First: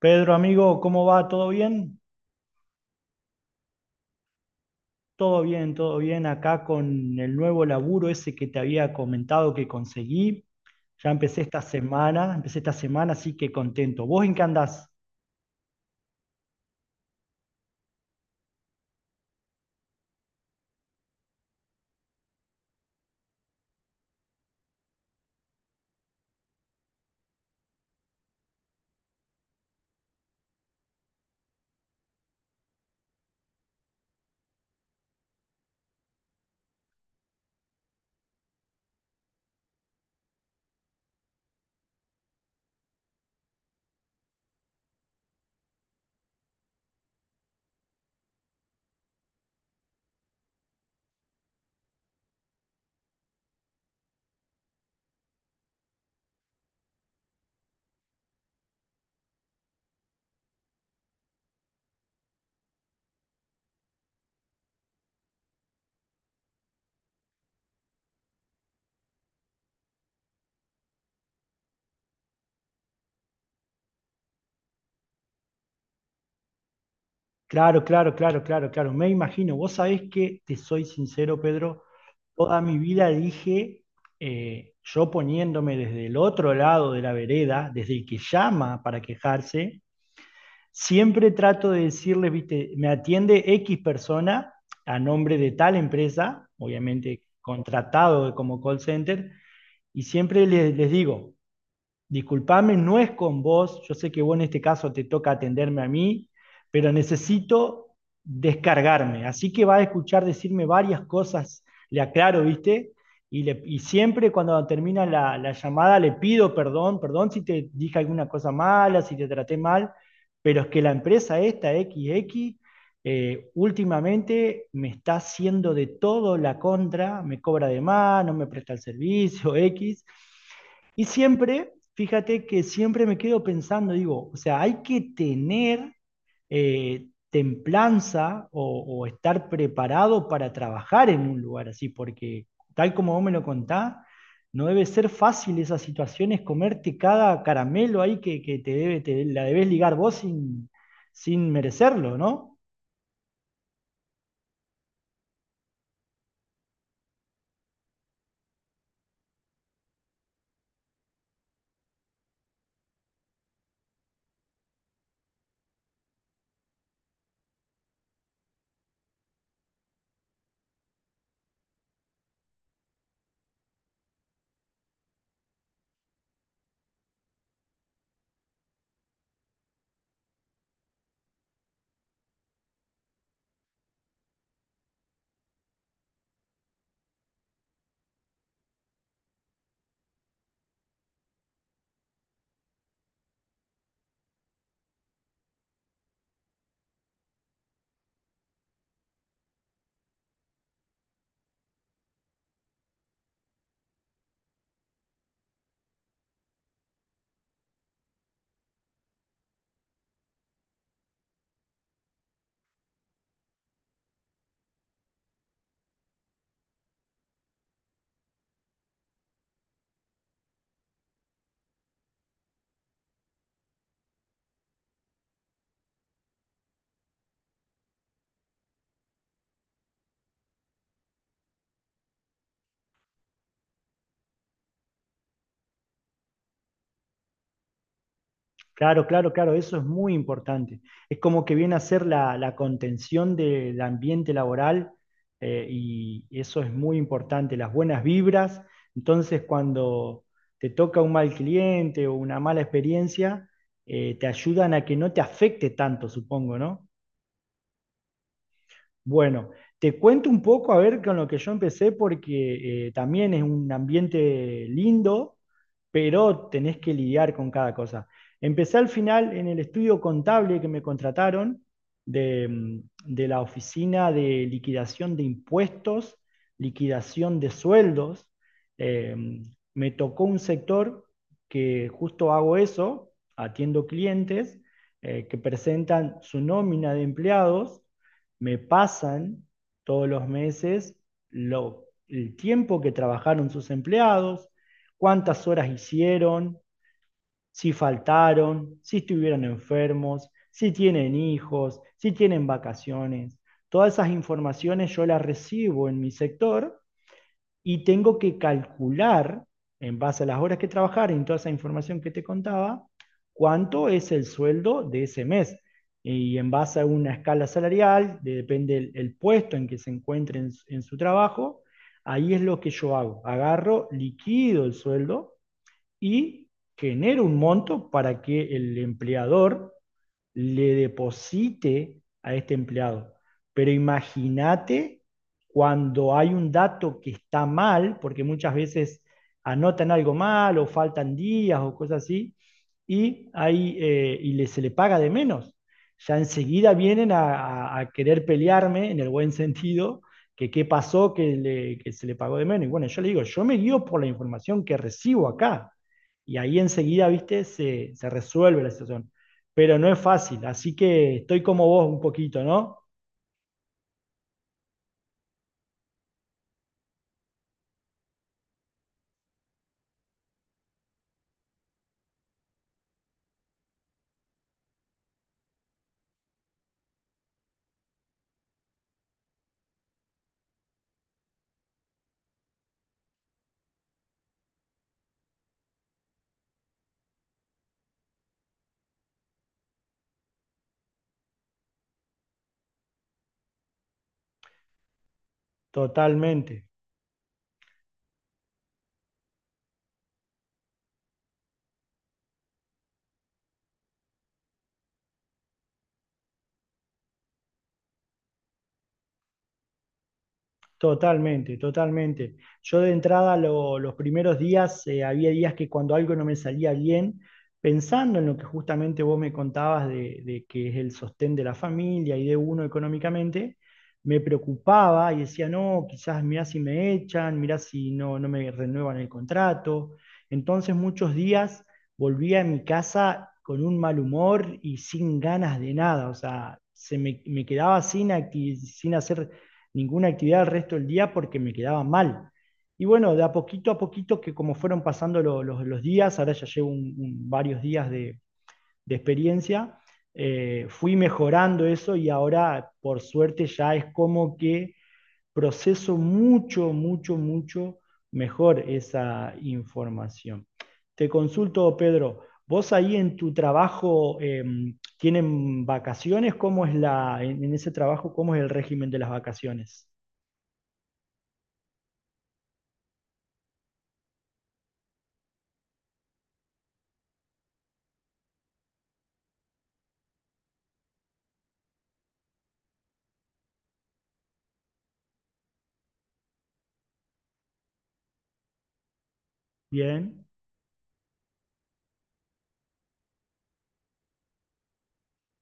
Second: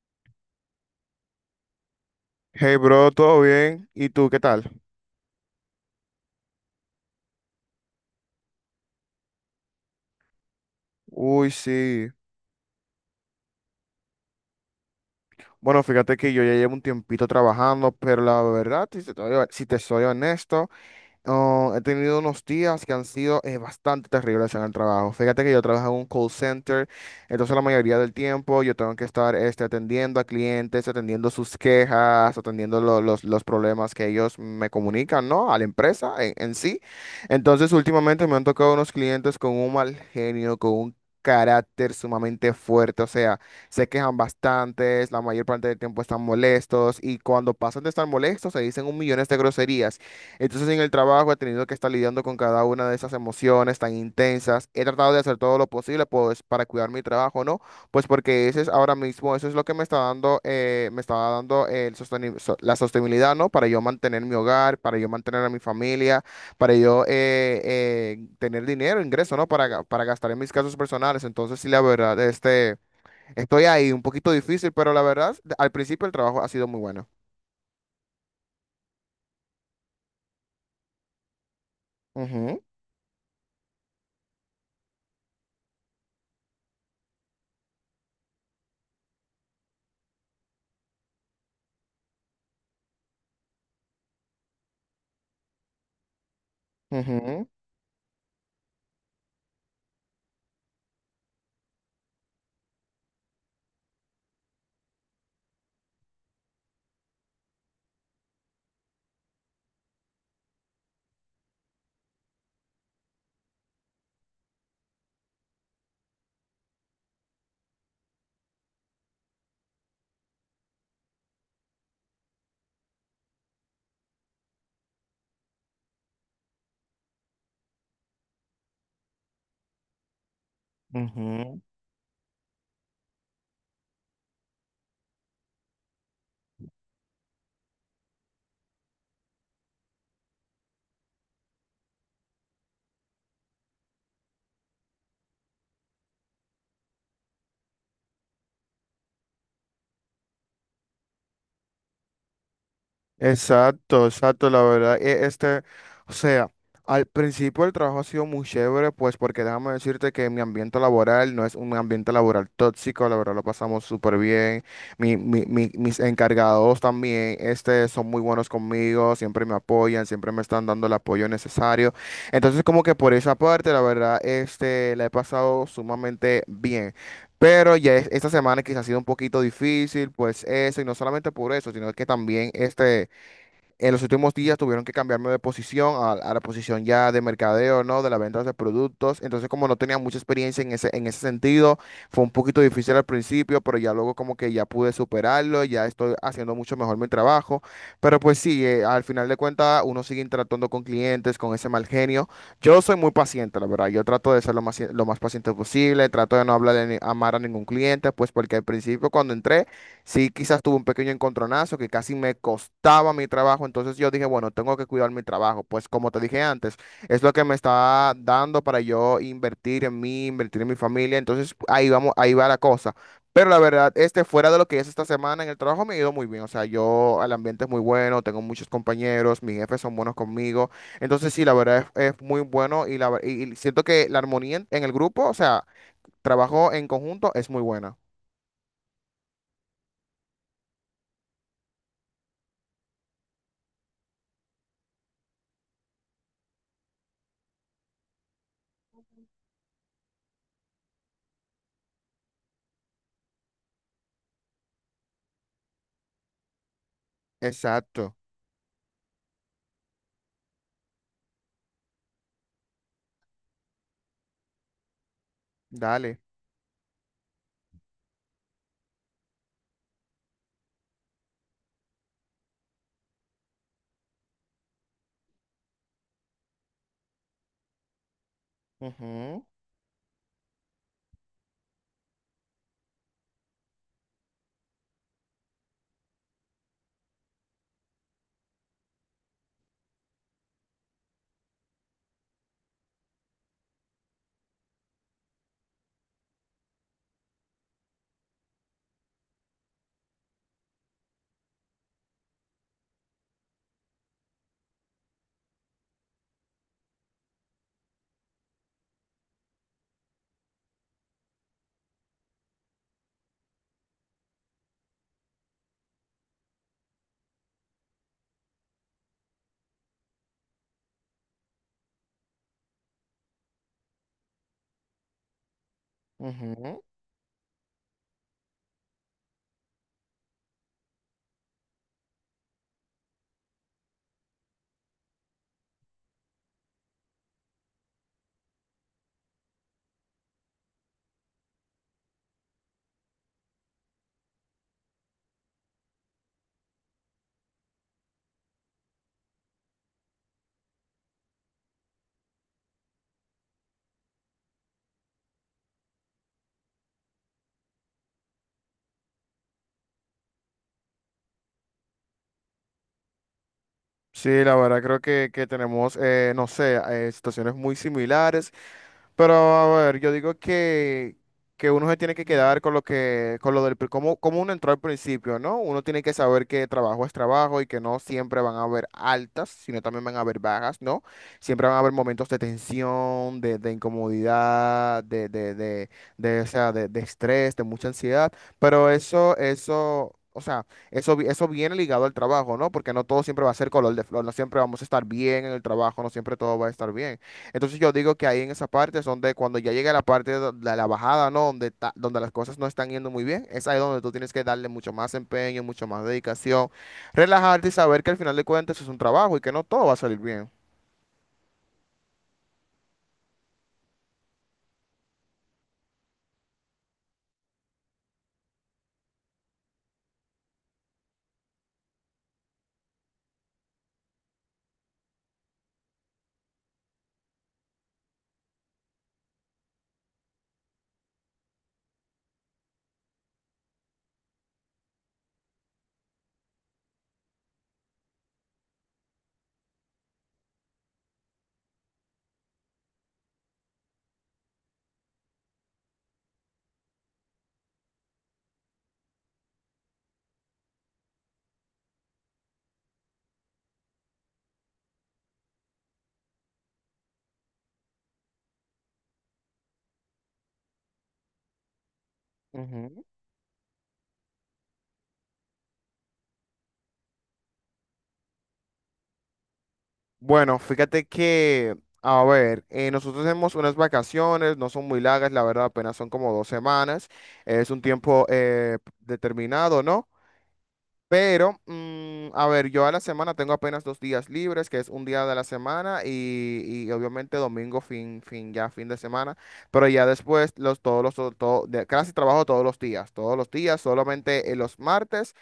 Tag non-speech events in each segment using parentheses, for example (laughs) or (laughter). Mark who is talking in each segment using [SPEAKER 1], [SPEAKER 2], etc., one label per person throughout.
[SPEAKER 1] Pedro, amigo, ¿cómo va? ¿Todo bien?
[SPEAKER 2] Hey bro, ¿todo bien? ¿Y tú qué tal?
[SPEAKER 1] Todo bien, todo bien. Acá con el nuevo laburo ese que te había comentado que conseguí. Ya
[SPEAKER 2] Uy, sí.
[SPEAKER 1] empecé esta semana, así que contento. ¿Vos en qué andás?
[SPEAKER 2] Bueno, fíjate que yo ya llevo un tiempito trabajando, pero la verdad, si te soy honesto. Oh, he tenido unos días que han sido bastante terribles en el trabajo. Fíjate que yo trabajo en un call center, entonces la mayoría del tiempo yo tengo que estar este, atendiendo a clientes, atendiendo sus quejas, atendiendo los problemas que ellos me comunican, ¿no? A la empresa en sí. Entonces últimamente me han tocado unos clientes con un mal genio, con un carácter sumamente fuerte, o sea, se quejan bastantes, la mayor parte del tiempo están molestos y cuando pasan de estar molestos se dicen un millón de groserías. Entonces en el trabajo he tenido que estar lidiando con cada una de esas emociones tan intensas. He tratado de hacer todo lo posible pues para cuidar mi trabajo, ¿no? Pues porque ese es ahora mismo, eso es lo que me está dando la sostenibilidad, ¿no? Para yo mantener mi hogar, para yo mantener a mi familia, para yo tener dinero, ingreso, ¿no? Para gastar en mis casos personales. Entonces sí, la verdad, estoy ahí un poquito difícil, pero la verdad, al principio el trabajo ha sido muy bueno.
[SPEAKER 1] Claro, claro, claro, claro, claro. Me imagino. Vos sabés que, te soy sincero, Pedro, toda
[SPEAKER 2] Ujú,
[SPEAKER 1] mi vida dije, yo poniéndome desde el otro lado de la vereda, desde el que llama para quejarse, siempre trato de decirles, viste, me atiende X persona a nombre de tal empresa, obviamente
[SPEAKER 2] ujú.
[SPEAKER 1] contratado como call center, y siempre les digo, disculpame, no es con vos. Yo sé que vos en este caso te toca atenderme a mí, pero necesito descargarme. Así que va a escuchar decirme varias cosas, le aclaro, ¿viste? Y, y siempre cuando termina la llamada le pido perdón, perdón si te dije alguna cosa mala, si te traté mal, pero es que la empresa esta, XX, últimamente me está haciendo de todo la contra, me cobra de más, no me presta el servicio, X. Y
[SPEAKER 2] Ujú.
[SPEAKER 1] siempre, fíjate que siempre me quedo pensando, digo, o sea, hay que tener templanza o estar preparado para trabajar en un lugar así, porque tal como vos me lo contás, no debe ser fácil esas situaciones, comerte cada caramelo ahí que te debe, te, la debes ligar vos sin, sin merecerlo, ¿no?
[SPEAKER 2] Exacto, exacto, la verdad, o sea, al principio el trabajo ha sido muy chévere, pues porque déjame decirte que mi ambiente laboral no es un ambiente laboral tóxico, la verdad lo pasamos súper bien, mis encargados también, son muy buenos conmigo, siempre me apoyan, siempre me están dando el apoyo necesario, entonces como que por esa parte, la verdad, la he pasado sumamente bien. Pero ya esta semana quizás ha sido un poquito difícil, pues eso, y no solamente por eso, sino que también en los últimos días tuvieron que cambiarme de posición a la posición ya de mercadeo, ¿no? De la venta de productos. Entonces, como no tenía mucha experiencia en ese sentido, fue un poquito difícil al principio, pero ya luego como que ya pude superarlo, ya estoy haciendo mucho mejor mi trabajo. Pero pues sí, al final de cuentas uno sigue interactuando con clientes, con ese mal genio. Yo soy muy paciente, la verdad. Yo trato de ser lo más paciente posible, trato de no hablar a, ni- a mal a ningún cliente, pues porque al principio cuando entré. Sí, quizás tuve un pequeño encontronazo que casi me costaba mi trabajo, entonces yo dije, bueno, tengo que cuidar mi trabajo, pues como te dije antes, es lo que me está dando para yo invertir en mí, invertir en mi familia, entonces ahí vamos, ahí va la cosa. Pero la verdad, este fuera de lo que es esta semana en el trabajo me ha ido muy bien, o sea, yo, el ambiente es muy bueno, tengo muchos compañeros, mis jefes son buenos conmigo, entonces sí, la verdad es muy bueno y siento que la armonía en el grupo, o sea, trabajo en conjunto es muy buena.
[SPEAKER 1] Claro, claro, claro, eso es muy importante. Es como que viene a ser la contención del ambiente laboral y eso es muy importante, las buenas vibras. Entonces, cuando te toca un mal cliente o una mala experiencia, te ayudan a que no te afecte tanto, supongo, ¿no?
[SPEAKER 2] Exacto,
[SPEAKER 1] Bueno, te cuento un poco a ver con lo que yo empecé porque también es un ambiente lindo,
[SPEAKER 2] dale.
[SPEAKER 1] pero tenés que lidiar con cada cosa. Empecé al final en el estudio contable que me contrataron de, de la oficina de liquidación de impuestos, liquidación de sueldos. Eh,
[SPEAKER 2] Ujú,
[SPEAKER 1] me tocó un sector que justo hago eso, atiendo clientes que presentan su nómina de empleados me pasan todos los meses el tiempo que trabajaron sus empleados, cuántas horas hicieron, si faltaron, si estuvieron enfermos, si tienen hijos, si tienen vacaciones. Todas esas informaciones yo las recibo en mi sector y tengo que calcular, en base a las horas que trabajaré, en toda esa información que te contaba, cuánto es el sueldo de ese mes. Y en base a una escala salarial, depende el puesto en que se encuentre en, en su trabajo, ahí es lo que yo hago. Agarro, liquido el sueldo y
[SPEAKER 2] ujú.
[SPEAKER 1] genera un monto para que el empleador le deposite a este empleado. Pero imagínate cuando hay un dato que está mal, porque muchas veces anotan algo mal o faltan días o cosas así, y, hay, y se le paga de menos. Ya enseguida vienen a, querer pelearme en el buen sentido, que qué pasó que, que se le pagó de menos. Y bueno, yo le digo, yo me guío por la información que recibo acá y ahí enseguida, viste, se resuelve la situación. Pero no es fácil, así que estoy como vos un poquito, ¿no?
[SPEAKER 2] Sí, la verdad creo que tenemos, no sé, situaciones muy similares, pero a ver, yo digo que uno se tiene que quedar con lo que, con lo del, pri- cómo uno entró al principio, ¿no? Uno tiene que saber que trabajo es trabajo y que no siempre van a haber altas, sino también van a haber bajas, ¿no? Siempre van a haber momentos de tensión, de incomodidad, o sea, de estrés, de mucha ansiedad, pero eso. O sea, eso viene ligado al trabajo, ¿no? Porque no todo siempre va a ser color de flor, no siempre vamos a estar bien en el trabajo, no siempre todo
[SPEAKER 1] Totalmente.
[SPEAKER 2] va a estar bien. Entonces yo digo que ahí en esa parte es donde cuando ya llega la parte de la bajada, ¿no? Donde las cosas no están yendo muy bien, es ahí donde tú tienes que darle mucho más empeño, mucho más dedicación, relajarte y saber que al final de cuentas es un trabajo y que no todo va a salir bien.
[SPEAKER 1] Totalmente, totalmente. Yo de entrada los primeros días, había días que cuando algo no me salía bien, pensando en lo que justamente vos me contabas de que es el sostén de la familia y de uno económicamente, me preocupaba y decía, no, quizás mirá si me echan, mirá si no, no me renuevan el contrato. Entonces muchos días volvía a mi casa con un mal humor y sin ganas de nada, o sea, se me, me quedaba sin hacer ninguna actividad el resto del día porque me quedaba mal. Y bueno, de a poquito, que como fueron pasando los días, ahora ya llevo varios días de experiencia, fui mejorando eso y ahora, por suerte, ya es como que proceso mucho, mucho, mucho mejor esa información. Te consulto, Pedro, vos ahí en tu trabajo, ¿tienen vacaciones? ¿Cómo es la, en ese trabajo, cómo es el régimen de las vacaciones?
[SPEAKER 2] Bueno, fíjate que, a ver, nosotros tenemos unas vacaciones, no son muy largas, la verdad, apenas son como 2 semanas, es un tiempo determinado, ¿no? Pero, a ver, yo a la semana tengo apenas 2 días libres, que es un día de la semana y obviamente domingo, ya fin de semana, pero ya
[SPEAKER 1] Bien.
[SPEAKER 2] después los, todos los, todo, de, casi trabajo todos los días, solamente los martes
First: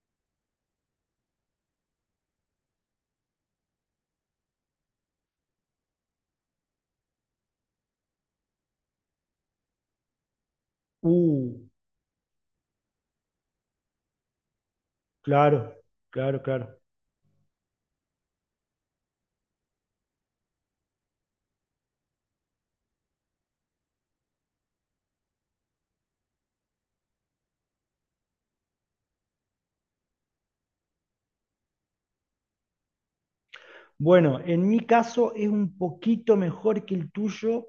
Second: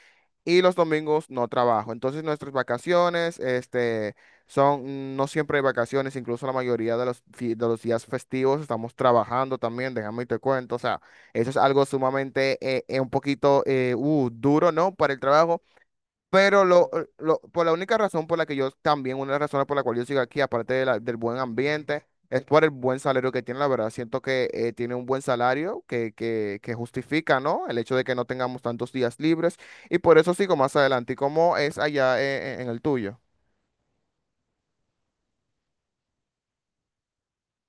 [SPEAKER 2] y los domingos no trabajo. Entonces nuestras vacaciones, no siempre hay vacaciones, incluso la mayoría de los días festivos estamos trabajando también, déjame y te cuento. O sea, eso es
[SPEAKER 1] Uh,
[SPEAKER 2] algo sumamente, un poquito, duro, ¿no? Para el trabajo.
[SPEAKER 1] claro, claro,
[SPEAKER 2] Pero
[SPEAKER 1] claro.
[SPEAKER 2] por la única razón por la que yo también, una de las razones por la cual yo sigo aquí, aparte de del buen ambiente, es por el buen salario que tiene. La verdad, siento que tiene un buen salario que justifica, ¿no? El hecho de que no tengamos tantos días libres. Y por eso sigo más adelante. ¿Y cómo es allá el tuyo?
[SPEAKER 1] Bueno, en mi caso es un poquito mejor que el tuyo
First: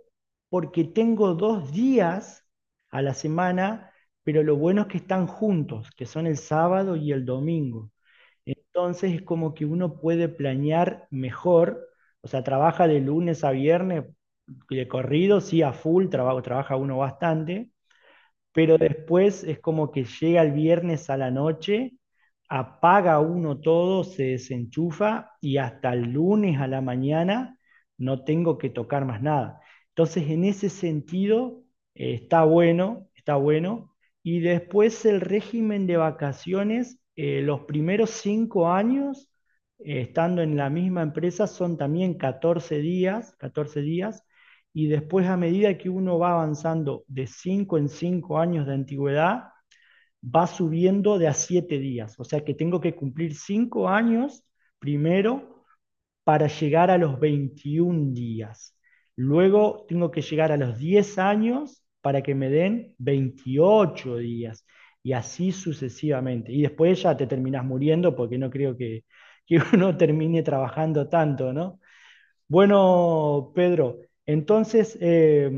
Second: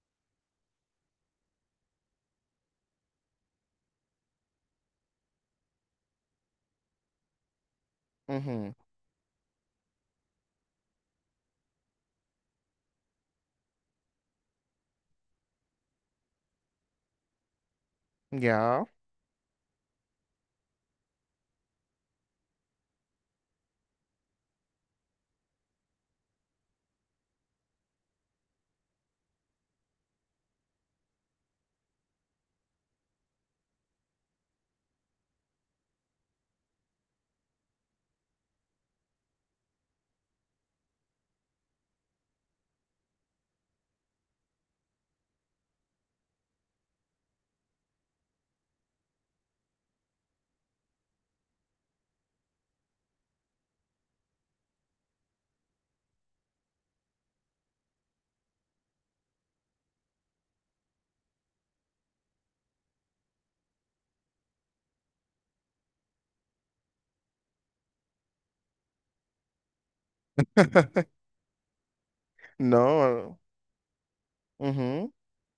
[SPEAKER 1] porque tengo 2 días a la semana, pero lo bueno es que están juntos, que son el sábado y el domingo.
[SPEAKER 2] Ujú.
[SPEAKER 1] Entonces es como que uno puede planear mejor, o sea, trabaja de lunes a viernes de corrido, sí, a full, trabajo, trabaja uno bastante, pero
[SPEAKER 2] Ya.
[SPEAKER 1] después es como que llega el viernes a la noche, apaga uno todo, se desenchufa y hasta el lunes a la mañana no tengo que tocar más nada. Entonces, en ese sentido, está bueno, está bueno. Y después el régimen de vacaciones, los primeros 5 años, estando en la misma empresa, son también 14 días, 14 días, y después a medida que uno va avanzando de 5 en 5 años de antigüedad, va subiendo de a 7 días. O sea que tengo que cumplir 5 años primero para llegar a los 21 días. Luego tengo que llegar a los 10 años para que me den 28 días. Y así sucesivamente. Y después ya te terminás muriendo porque no creo que (laughs) uno termine trabajando
[SPEAKER 2] (laughs)
[SPEAKER 1] tanto, ¿no?
[SPEAKER 2] No.
[SPEAKER 1] Bueno, Pedro, entonces
[SPEAKER 2] Ujú.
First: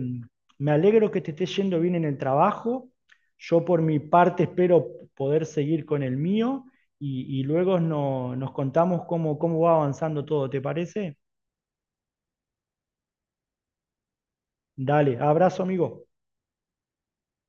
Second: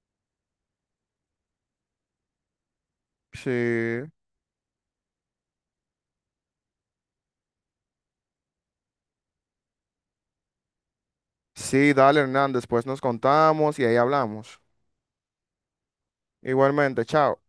[SPEAKER 1] me alegro que te esté yendo bien en el trabajo.
[SPEAKER 2] Sí.
[SPEAKER 1] Yo por mi parte espero poder seguir con el mío y luego nos contamos cómo, cómo va avanzando todo, ¿te parece?
[SPEAKER 2] Sí, dale, Hernández, después nos contamos y ahí hablamos.
[SPEAKER 1] Dale, abrazo, amigo.
[SPEAKER 2] Igualmente, chao.